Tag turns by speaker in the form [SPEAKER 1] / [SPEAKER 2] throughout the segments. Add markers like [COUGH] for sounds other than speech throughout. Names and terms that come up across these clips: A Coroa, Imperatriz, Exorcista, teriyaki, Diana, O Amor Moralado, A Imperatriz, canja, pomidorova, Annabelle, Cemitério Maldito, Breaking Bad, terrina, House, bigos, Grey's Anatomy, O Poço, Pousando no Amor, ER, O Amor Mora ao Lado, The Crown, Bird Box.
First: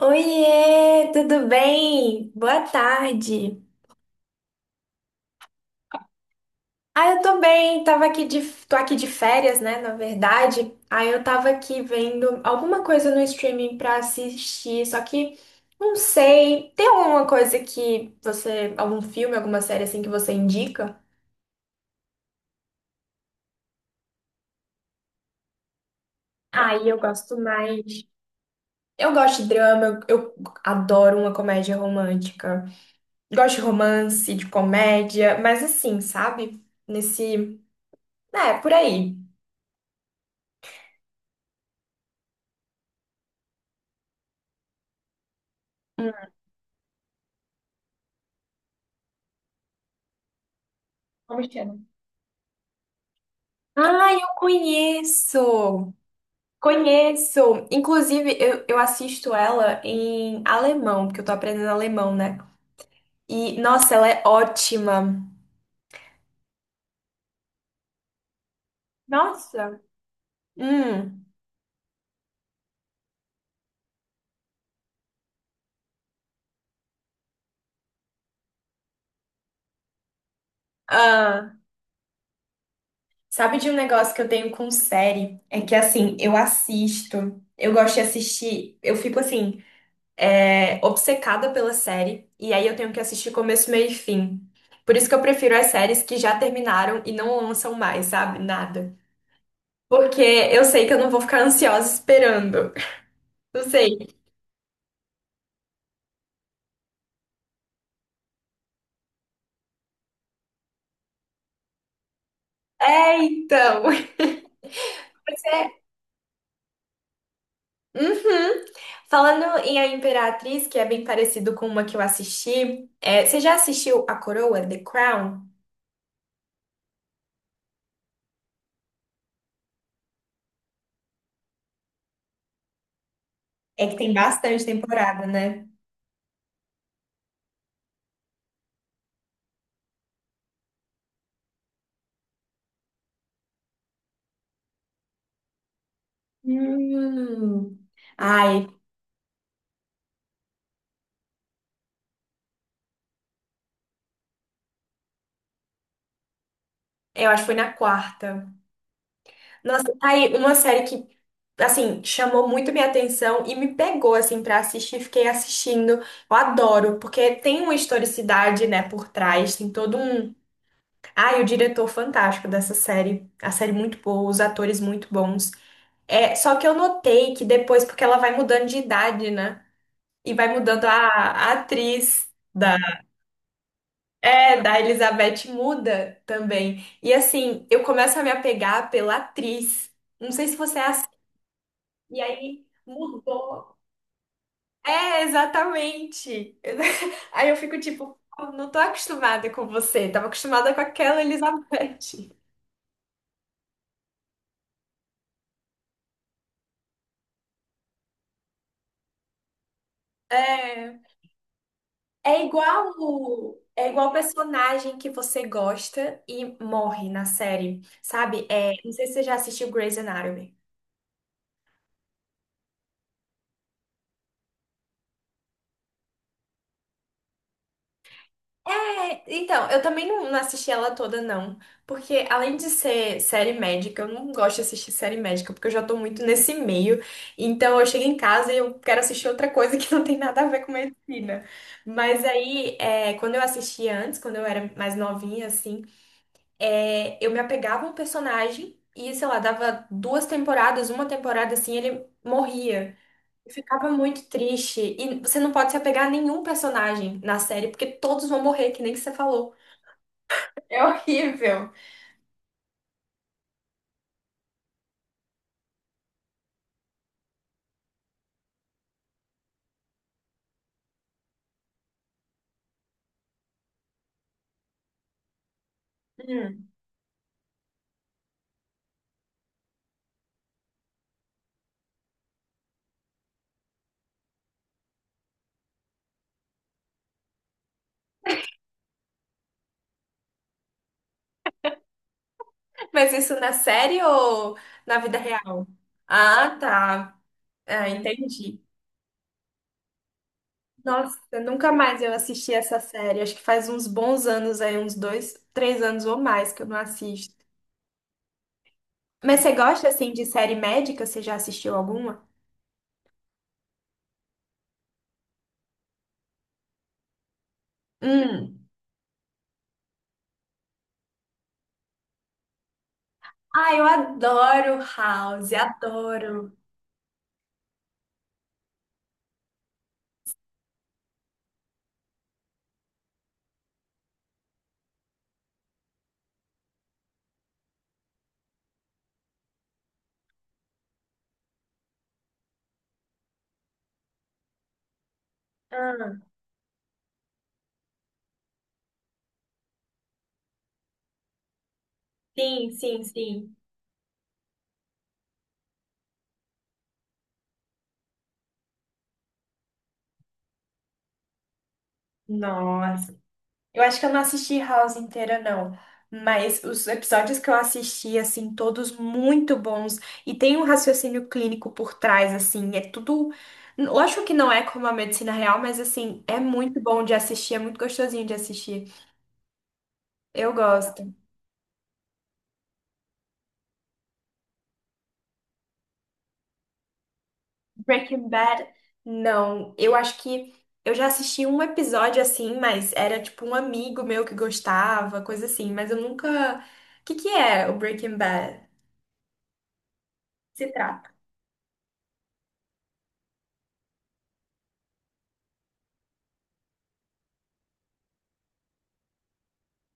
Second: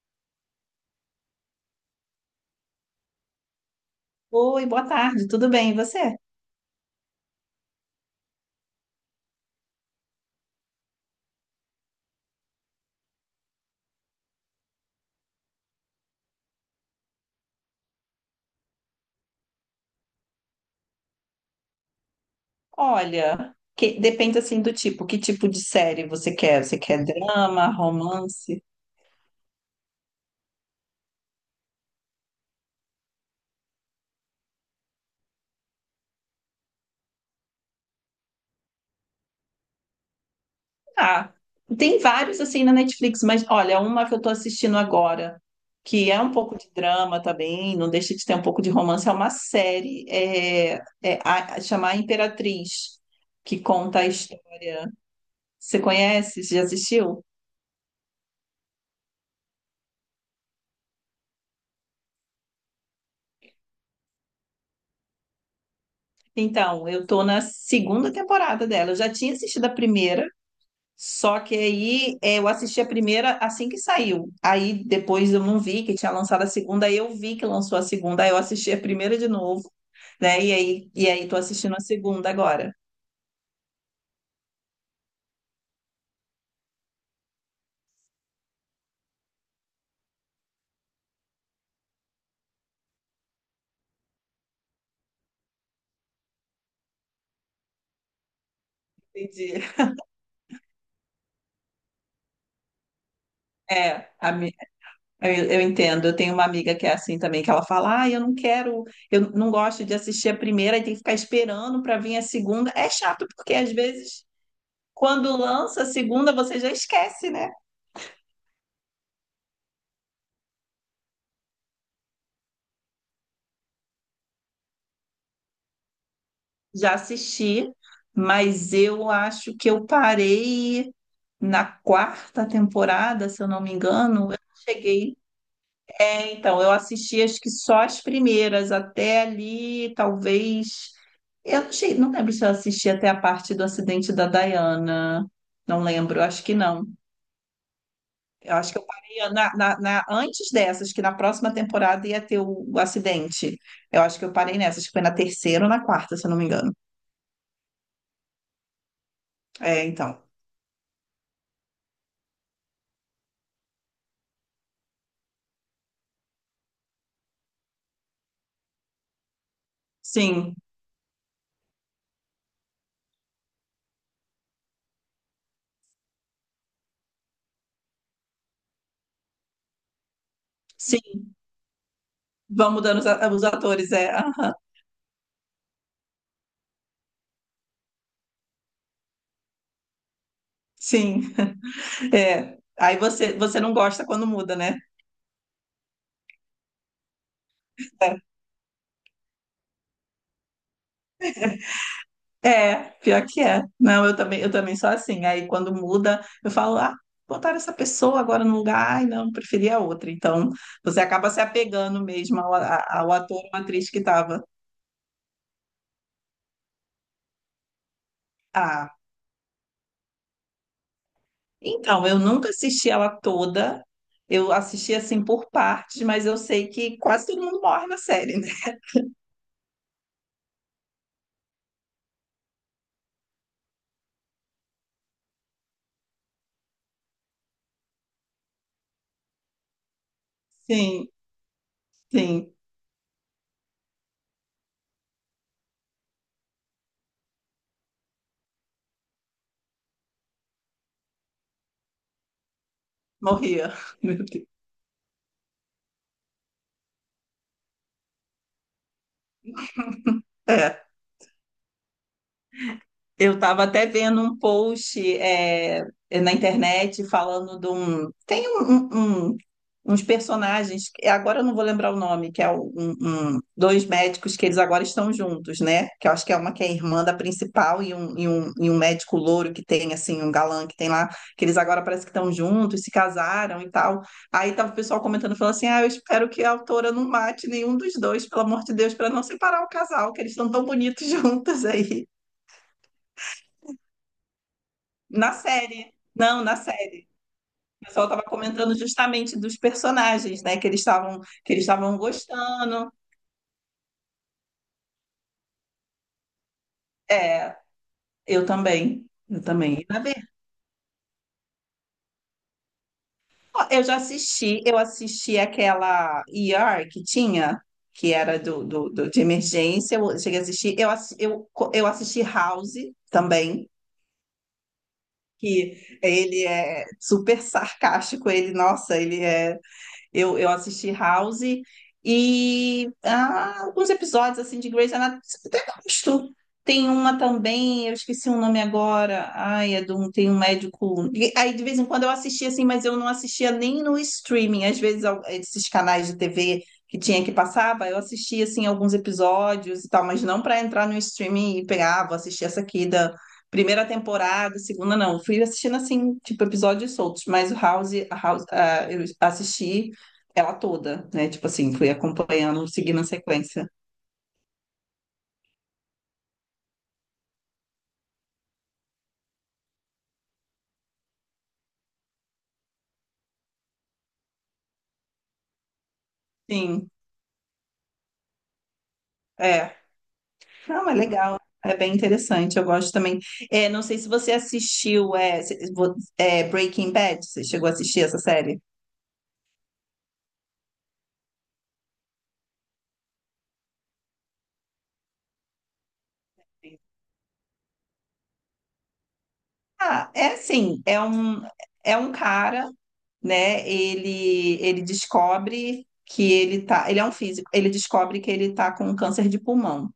[SPEAKER 1] Oiê, tudo bem? Boa tarde.
[SPEAKER 2] Oi, boa tarde, tudo bem? E você?
[SPEAKER 1] Ah, eu tô bem, tava aqui de, tô aqui de férias, né, na verdade. Aí eu tava aqui vendo alguma coisa no streaming pra assistir, só que não sei. Tem alguma coisa que você, algum filme, alguma série assim que você indica?
[SPEAKER 2] Olha, depende assim do tipo, que tipo de série você quer? Você
[SPEAKER 1] Aí eu
[SPEAKER 2] quer
[SPEAKER 1] gosto
[SPEAKER 2] drama,
[SPEAKER 1] mais.
[SPEAKER 2] romance?
[SPEAKER 1] Eu gosto de drama, eu adoro uma comédia romântica. Gosto de romance, de comédia, mas assim, sabe? Nesse, é, por aí.
[SPEAKER 2] Ah, tem vários assim na Netflix, mas olha, uma que eu tô assistindo agora, que é um pouco de drama também, não deixa de ter um pouco de romance, é uma série
[SPEAKER 1] Paulistana.
[SPEAKER 2] chamar Imperatriz, que conta a
[SPEAKER 1] Ah, eu
[SPEAKER 2] história. Você
[SPEAKER 1] conheço!
[SPEAKER 2] conhece? Você já assistiu?
[SPEAKER 1] Conheço! Inclusive, eu assisto ela em alemão, porque eu tô aprendendo alemão, né? E, nossa, ela é ótima!
[SPEAKER 2] Então, eu tô na segunda temporada dela. Eu já tinha assistido a
[SPEAKER 1] Nossa!
[SPEAKER 2] primeira.
[SPEAKER 1] Hum.
[SPEAKER 2] Só que aí eu assisti a primeira assim que saiu. Aí depois eu não vi que tinha lançado a segunda, aí eu vi que lançou a segunda, aí eu assisti a primeira de novo, né? E aí tô
[SPEAKER 1] Ah,
[SPEAKER 2] assistindo a segunda agora.
[SPEAKER 1] sabe de um negócio que eu tenho com série? É que, assim, eu assisto, eu gosto de assistir, eu fico, assim, obcecada pela série, e aí eu tenho que assistir começo, meio e fim. Por isso que eu prefiro as séries que já terminaram e não lançam mais, sabe? Nada.
[SPEAKER 2] Entendi.
[SPEAKER 1] Porque eu sei que eu não vou ficar ansiosa esperando. Não sei.
[SPEAKER 2] É, a mi- eu entendo. Eu tenho uma amiga que é assim também, que ela fala: ah, eu não quero, eu não gosto de assistir a primeira e tem que ficar esperando para vir a segunda. É
[SPEAKER 1] É,
[SPEAKER 2] chato, porque às
[SPEAKER 1] então.
[SPEAKER 2] vezes, quando
[SPEAKER 1] [LAUGHS]
[SPEAKER 2] lança a segunda, você já esquece, né?
[SPEAKER 1] Uhum. Falando em A Imperatriz, que é bem parecido com uma que eu assisti, você já assistiu A Coroa, The Crown?
[SPEAKER 2] Já assisti, mas eu acho que eu parei na quarta temporada, se eu não me
[SPEAKER 1] É que tem
[SPEAKER 2] engano, eu
[SPEAKER 1] bastante
[SPEAKER 2] cheguei.
[SPEAKER 1] temporada, né?
[SPEAKER 2] É, então, eu assisti acho que só as primeiras, até ali, talvez. Eu não, cheguei, não lembro se eu assisti até a parte do acidente da Diana. Não lembro, acho que não.
[SPEAKER 1] Hum.
[SPEAKER 2] Eu
[SPEAKER 1] Ai,
[SPEAKER 2] acho que eu parei na, antes dessas, que na próxima temporada ia ter o acidente. Eu acho que eu parei nessas, que foi na terceira ou na quarta, se eu não me engano.
[SPEAKER 1] eu acho que foi na quarta. Nossa,
[SPEAKER 2] É,
[SPEAKER 1] tá
[SPEAKER 2] então.
[SPEAKER 1] aí uma série que, assim, chamou muito minha atenção e me pegou, assim, pra assistir. Fiquei assistindo. Eu adoro, porque tem uma historicidade, né, por trás. Tem todo um.
[SPEAKER 2] Sim,
[SPEAKER 1] Ah, e o diretor fantástico dessa série. A série muito boa, os atores muito bons. É, só que eu notei que depois, porque ela vai mudando de idade, né? E vai mudando
[SPEAKER 2] sim.
[SPEAKER 1] a atriz
[SPEAKER 2] Vão
[SPEAKER 1] da,
[SPEAKER 2] mudando os atores, é. [LAUGHS] Ah,
[SPEAKER 1] é, da Elizabeth muda também. E assim, eu começo a me apegar pela atriz. Não sei se você é assim.
[SPEAKER 2] sim.
[SPEAKER 1] E
[SPEAKER 2] É.
[SPEAKER 1] aí
[SPEAKER 2] Aí você, você não
[SPEAKER 1] mudou.
[SPEAKER 2] gosta quando muda, né?
[SPEAKER 1] É, exatamente. [LAUGHS] Aí eu fico tipo,
[SPEAKER 2] É,
[SPEAKER 1] "Pô, não tô acostumada com você. Tava acostumada com aquela Elizabeth."
[SPEAKER 2] é, pior que é. Não, eu também sou assim. Aí quando muda, eu falo, ah, botaram essa pessoa agora no lugar, ai, não, preferia outra. Então, você
[SPEAKER 1] É.
[SPEAKER 2] acaba se apegando mesmo ao ator ou
[SPEAKER 1] É
[SPEAKER 2] atriz que
[SPEAKER 1] igual o
[SPEAKER 2] estava.
[SPEAKER 1] personagem que você gosta e morre na série, sabe? É, não
[SPEAKER 2] Ah,
[SPEAKER 1] sei se você já assistiu Grey's Anatomy.
[SPEAKER 2] então, eu nunca assisti ela toda. Eu assisti assim por partes, mas eu sei que quase todo mundo morre na série, né?
[SPEAKER 1] É, então, eu também não assisti ela toda, não. Porque além de ser série médica, eu não gosto de assistir série médica, porque eu já tô muito nesse meio. Então eu chego em casa e eu quero assistir outra coisa que não tem nada a ver com
[SPEAKER 2] Sim,
[SPEAKER 1] medicina. Mas
[SPEAKER 2] sim,
[SPEAKER 1] aí, quando eu assistia antes, quando eu era mais novinha, assim. É, eu me apegava a um personagem e, sei lá, dava duas temporadas, uma temporada assim, ele morria. Eu
[SPEAKER 2] morria.
[SPEAKER 1] ficava
[SPEAKER 2] [LAUGHS] Meu
[SPEAKER 1] muito
[SPEAKER 2] Deus.
[SPEAKER 1] triste. E você não pode se apegar a nenhum personagem na série, porque todos vão morrer, que nem que você falou. [LAUGHS] É
[SPEAKER 2] É.
[SPEAKER 1] horrível.
[SPEAKER 2] Eu estava até vendo um post na internet falando de um. Tem uns personagens, agora eu não vou lembrar o nome, que é dois médicos que eles agora estão juntos, né? Que eu acho que é uma que
[SPEAKER 1] Hum.
[SPEAKER 2] é irmã da principal e um, e um médico louro que tem, assim, um galã que tem lá, que eles agora parece que estão juntos, se casaram e tal. Aí tava o pessoal comentando, falando assim: ah, eu espero que a autora não mate nenhum dos dois, pelo amor de Deus, para não separar o casal, que eles estão tão bonitos [LAUGHS] juntos aí.
[SPEAKER 1] Mas isso na série ou na vida
[SPEAKER 2] Na
[SPEAKER 1] real?
[SPEAKER 2] série. Não,
[SPEAKER 1] Ah,
[SPEAKER 2] na série.
[SPEAKER 1] tá.
[SPEAKER 2] O
[SPEAKER 1] Ah,
[SPEAKER 2] pessoal estava
[SPEAKER 1] entendi.
[SPEAKER 2] comentando justamente dos personagens, né?
[SPEAKER 1] Nossa,
[SPEAKER 2] Que eles
[SPEAKER 1] nunca
[SPEAKER 2] estavam
[SPEAKER 1] mais eu assisti essa
[SPEAKER 2] gostando.
[SPEAKER 1] série. Acho que faz uns bons anos aí, uns dois, três anos ou mais que eu não assisto.
[SPEAKER 2] É, eu também.
[SPEAKER 1] Mas
[SPEAKER 2] Eu
[SPEAKER 1] você
[SPEAKER 2] também
[SPEAKER 1] gosta,
[SPEAKER 2] ia
[SPEAKER 1] assim, de
[SPEAKER 2] ver.
[SPEAKER 1] série médica? Você já assistiu alguma?
[SPEAKER 2] Ó, eu já assisti, eu assisti aquela ER que tinha, que era
[SPEAKER 1] Hum.
[SPEAKER 2] de emergência, eu cheguei a assistir. Eu assisti House também,
[SPEAKER 1] Ah, eu adoro House,
[SPEAKER 2] que ele
[SPEAKER 1] adoro.
[SPEAKER 2] é super sarcástico, ele, nossa, ele é. Eu assisti House e ah, alguns episódios assim de Grey's Anatomy, mas tem uma também, eu esqueci o nome agora. Ai, é de um, tem um médico. E aí de vez em quando eu assistia assim, mas eu não assistia nem no streaming. Às vezes esses canais de
[SPEAKER 1] Ah.
[SPEAKER 2] TV que tinha que passava, eu assistia assim alguns episódios e tal, mas não para entrar no streaming e pegar, ah, vou assistir essa
[SPEAKER 1] Sim,
[SPEAKER 2] aqui
[SPEAKER 1] sim,
[SPEAKER 2] da
[SPEAKER 1] sim.
[SPEAKER 2] primeira temporada, segunda não. Eu fui assistindo assim, tipo episódios soltos, mas o House, a House, ah, eu assisti ela toda, né? Tipo assim, fui acompanhando, seguindo a
[SPEAKER 1] Nossa,
[SPEAKER 2] sequência.
[SPEAKER 1] eu acho que eu não assisti House inteira, não. Mas os episódios que eu assisti, assim, todos muito bons. E tem um raciocínio clínico por trás, assim. É tudo. Eu acho que não é como a medicina real, mas, assim, é muito
[SPEAKER 2] Sim.
[SPEAKER 1] bom de assistir, é muito gostosinho de assistir.
[SPEAKER 2] É.
[SPEAKER 1] Eu
[SPEAKER 2] Não, é
[SPEAKER 1] gosto.
[SPEAKER 2] legal. É bem interessante, eu gosto também. É, não sei se você assistiu Breaking Bad, você chegou a assistir essa
[SPEAKER 1] Breaking
[SPEAKER 2] série?
[SPEAKER 1] Bad, não. Eu acho que eu já assisti um episódio assim, mas era tipo um amigo meu que gostava, coisa assim, mas eu nunca. O que que é o Breaking Bad?
[SPEAKER 2] Ah, é
[SPEAKER 1] Se
[SPEAKER 2] assim, é
[SPEAKER 1] trata.
[SPEAKER 2] um, é um cara, né? Ele descobre que ele tá, ele é um físico, ele descobre que ele tá com câncer de pulmão.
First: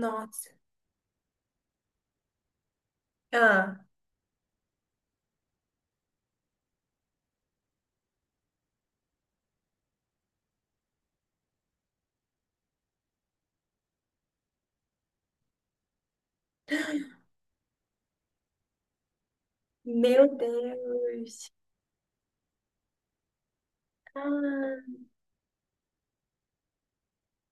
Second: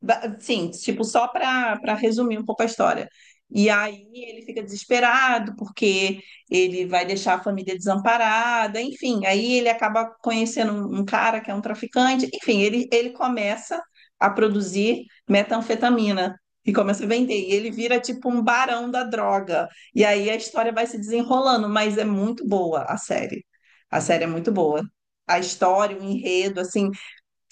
[SPEAKER 1] Nossa.
[SPEAKER 2] Sim, tipo, só para resumir um pouco a história. E
[SPEAKER 1] Ah,
[SPEAKER 2] aí ele fica desesperado porque ele vai deixar a família desamparada, enfim. Aí ele acaba conhecendo um cara que é um traficante, enfim, ele começa a produzir metanfetamina e começa a vender. E ele vira tipo um barão da droga. E aí
[SPEAKER 1] meu
[SPEAKER 2] a história vai se
[SPEAKER 1] Deus.
[SPEAKER 2] desenrolando, mas é muito boa a série. A série é muito boa.
[SPEAKER 1] Ah.
[SPEAKER 2] A história, o enredo, assim.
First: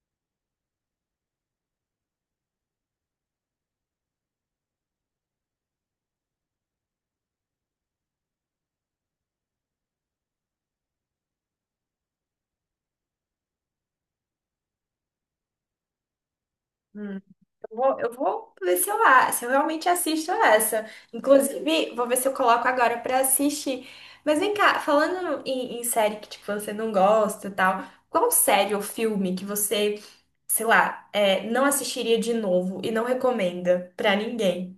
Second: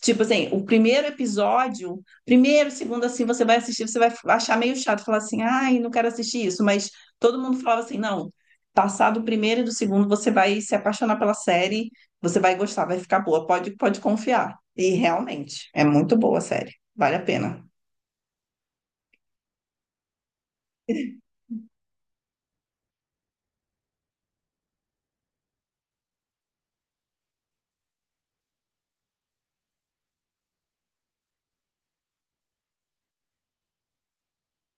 [SPEAKER 2] Tipo assim, o primeiro episódio, primeiro, segundo, assim, você vai assistir, você vai achar meio chato, falar assim, ai, não quero assistir isso, mas todo mundo falava assim, não, passado o primeiro e do segundo, você vai se apaixonar pela série, você vai gostar, vai ficar boa, pode, pode confiar. E realmente, é muito boa a série, vale
[SPEAKER 1] Hum.
[SPEAKER 2] a pena.
[SPEAKER 1] Eu vou ver se eu, a- se eu realmente assisto essa. Inclusive, vou ver se eu coloco agora pra assistir. Mas vem cá, falando em, em série que tipo, você não gosta e tal, qual série ou filme que você, sei lá, não assistiria de novo e não recomenda pra ninguém?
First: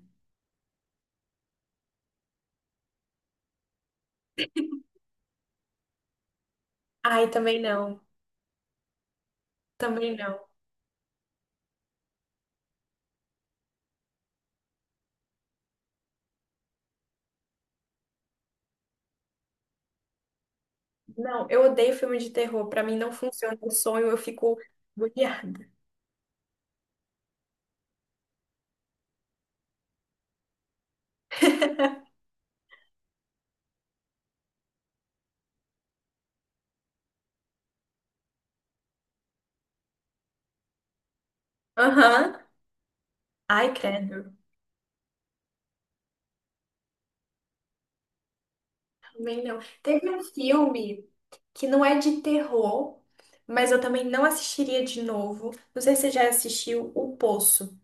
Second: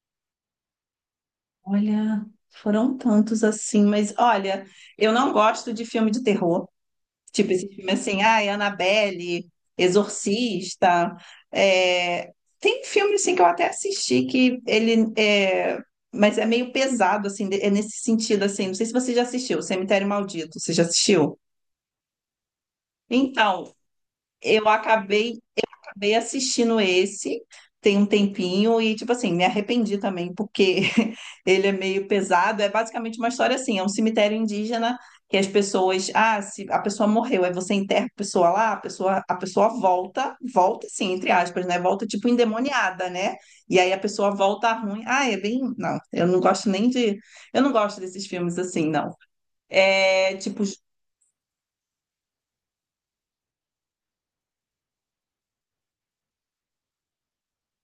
[SPEAKER 2] Olha, foram tantos assim, mas olha, eu não gosto de filme de terror.
[SPEAKER 1] Ai,
[SPEAKER 2] Tipo,
[SPEAKER 1] também
[SPEAKER 2] esse filme
[SPEAKER 1] não.
[SPEAKER 2] assim, ai, Annabelle,
[SPEAKER 1] Também não.
[SPEAKER 2] Exorcista. é, Tem filme assim que eu até assisti que ele é... Mas é meio pesado, assim, é nesse sentido, assim. Não sei se você já assistiu, Cemitério Maldito, você já assistiu?
[SPEAKER 1] Não, eu odeio filme de terror. Pra mim não funciona o
[SPEAKER 2] Então,
[SPEAKER 1] sonho, eu fico
[SPEAKER 2] eu acabei
[SPEAKER 1] agoniada.
[SPEAKER 2] acabei assistindo esse tem um tempinho e, tipo assim, me arrependi também, porque [LAUGHS] ele é meio
[SPEAKER 1] [LAUGHS]
[SPEAKER 2] pesado. É basicamente uma história assim: é um cemitério indígena que as pessoas. Ah, se a pessoa morreu, aí você enterra a pessoa lá, a pessoa volta, volta assim, entre aspas, né? Volta tipo
[SPEAKER 1] Aham.
[SPEAKER 2] endemoniada, né?
[SPEAKER 1] Ai,
[SPEAKER 2] E aí a
[SPEAKER 1] credo.
[SPEAKER 2] pessoa volta ruim. Ah, é bem. Não, eu não gosto nem de. Eu não gosto desses filmes assim, não.
[SPEAKER 1] Também não. Teve um
[SPEAKER 2] É tipo.
[SPEAKER 1] filme que não é de terror, mas eu também não assistiria de novo. Não sei se você já assistiu O Poço.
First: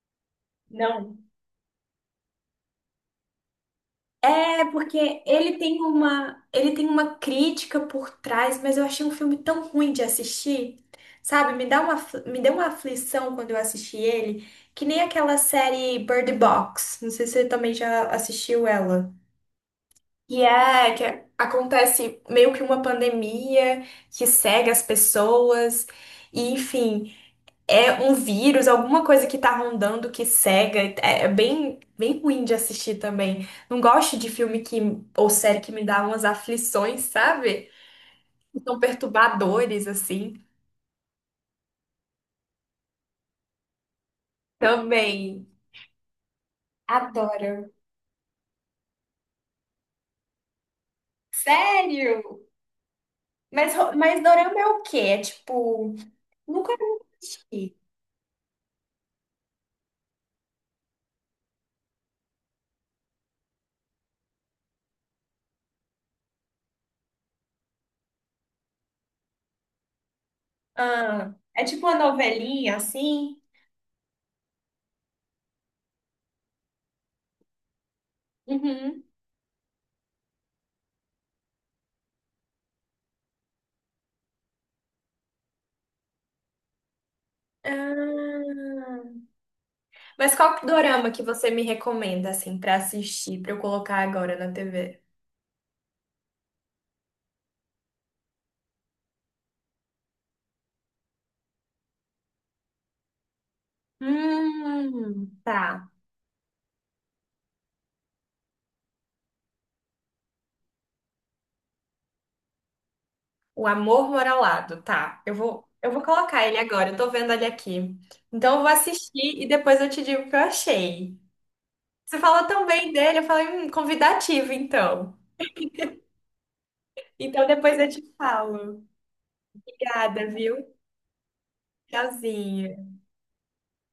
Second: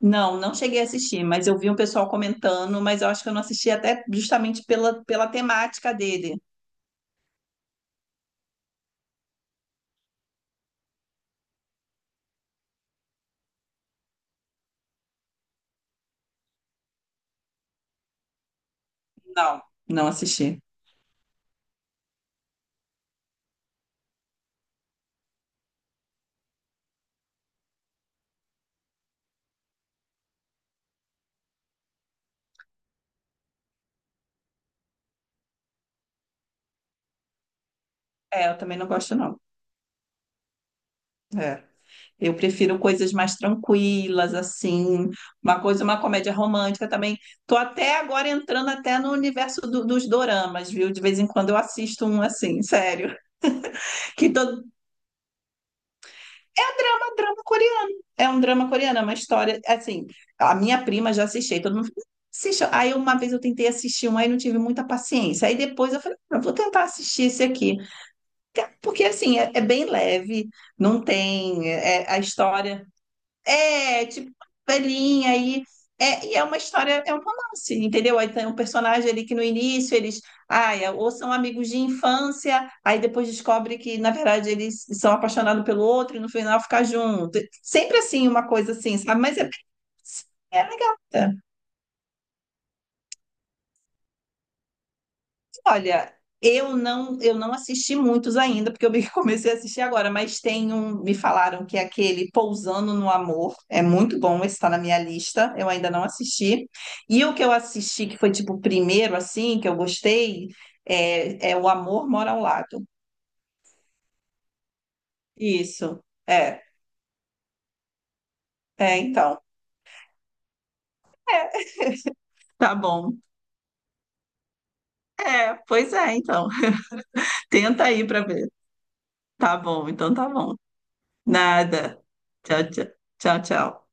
[SPEAKER 2] Não, não cheguei a
[SPEAKER 1] Não.
[SPEAKER 2] assistir, mas eu vi um pessoal comentando, mas eu acho que eu não assisti até justamente
[SPEAKER 1] É
[SPEAKER 2] pela,
[SPEAKER 1] porque
[SPEAKER 2] pela temática dele.
[SPEAKER 1] ele tem uma crítica por trás, mas eu achei um filme tão ruim de assistir. Sabe, me dá uma, afli- me deu uma aflição quando eu assisti ele, que nem aquela série Bird Box. Não sei se você também já assistiu ela.
[SPEAKER 2] Não, não
[SPEAKER 1] E
[SPEAKER 2] assisti.
[SPEAKER 1] é que é, acontece meio que uma pandemia que cega as pessoas, e enfim, é um vírus, alguma coisa que tá rondando que cega. É é bem, bem ruim de assistir também. Não gosto de filme que, ou série que me dá umas aflições, sabe?
[SPEAKER 2] É, eu
[SPEAKER 1] Que
[SPEAKER 2] também
[SPEAKER 1] são
[SPEAKER 2] não gosto, não.
[SPEAKER 1] perturbadores, assim.
[SPEAKER 2] É. Eu prefiro coisas mais tranquilas, assim,
[SPEAKER 1] Também.
[SPEAKER 2] uma coisa, uma comédia romântica também.
[SPEAKER 1] Adoro.
[SPEAKER 2] Tô até agora entrando até no universo dos doramas, viu? De vez em quando eu assisto um
[SPEAKER 1] Sério?
[SPEAKER 2] assim, sério.
[SPEAKER 1] Mas, ro-
[SPEAKER 2] [LAUGHS]
[SPEAKER 1] mas
[SPEAKER 2] Que
[SPEAKER 1] dorama
[SPEAKER 2] todo
[SPEAKER 1] é o quê? É tipo. Nunca
[SPEAKER 2] um drama
[SPEAKER 1] assisti.
[SPEAKER 2] coreano. É um drama coreano, é uma história. Assim, a minha prima já assistiu, todo mundo assistiu. Aí uma vez eu tentei assistir um, aí não tive muita paciência. Aí depois eu falei, "Ah, vou tentar assistir esse aqui. Porque assim, é, é bem leve, não
[SPEAKER 1] Ah, é
[SPEAKER 2] tem.
[SPEAKER 1] tipo uma
[SPEAKER 2] A
[SPEAKER 1] novelinha
[SPEAKER 2] história
[SPEAKER 1] assim?
[SPEAKER 2] é, tipo, velhinha aí. É, e é uma história, é um romance, entendeu? Aí tem um
[SPEAKER 1] Uhum.
[SPEAKER 2] personagem ali que no início eles, ai, é, ou são amigos de infância, aí depois descobre que, na verdade, eles são apaixonados pelo outro e no final ficar junto. Sempre assim, uma coisa assim, sabe?
[SPEAKER 1] Ah.
[SPEAKER 2] Mas é,
[SPEAKER 1] Mas
[SPEAKER 2] é
[SPEAKER 1] qual
[SPEAKER 2] legal.
[SPEAKER 1] dorama que
[SPEAKER 2] É.
[SPEAKER 1] você me recomenda, assim, pra assistir, pra eu colocar agora na TV?
[SPEAKER 2] Olha, eu não assisti muitos ainda, porque [LAUGHS] comecei a assistir agora, mas tem um, me falaram que é aquele Pousando no Amor, é muito bom, esse está na minha lista,
[SPEAKER 1] Tá.
[SPEAKER 2] eu ainda não assisti. E o que eu assisti, que foi tipo o primeiro, assim, que eu gostei, é, é O Amor Mora ao Lado.
[SPEAKER 1] O Amor Moralado, tá. Eu vou
[SPEAKER 2] Isso,
[SPEAKER 1] colocar ele
[SPEAKER 2] é,
[SPEAKER 1] agora, eu tô vendo ele aqui. Então eu vou
[SPEAKER 2] é, então,
[SPEAKER 1] assistir e depois eu te digo o que eu achei.
[SPEAKER 2] é,
[SPEAKER 1] Você falou tão
[SPEAKER 2] tá
[SPEAKER 1] bem
[SPEAKER 2] bom.
[SPEAKER 1] dele, eu falei, convidativo, então.
[SPEAKER 2] É, pois é, então, [LAUGHS]
[SPEAKER 1] Então depois
[SPEAKER 2] tenta
[SPEAKER 1] eu
[SPEAKER 2] aí
[SPEAKER 1] te
[SPEAKER 2] pra ver.
[SPEAKER 1] falo.
[SPEAKER 2] Tá bom, então
[SPEAKER 1] Obrigada,
[SPEAKER 2] tá bom.
[SPEAKER 1] viu?
[SPEAKER 2] Nada. Tchau,
[SPEAKER 1] Tchauzinho.
[SPEAKER 2] tchau, tchau, tchau.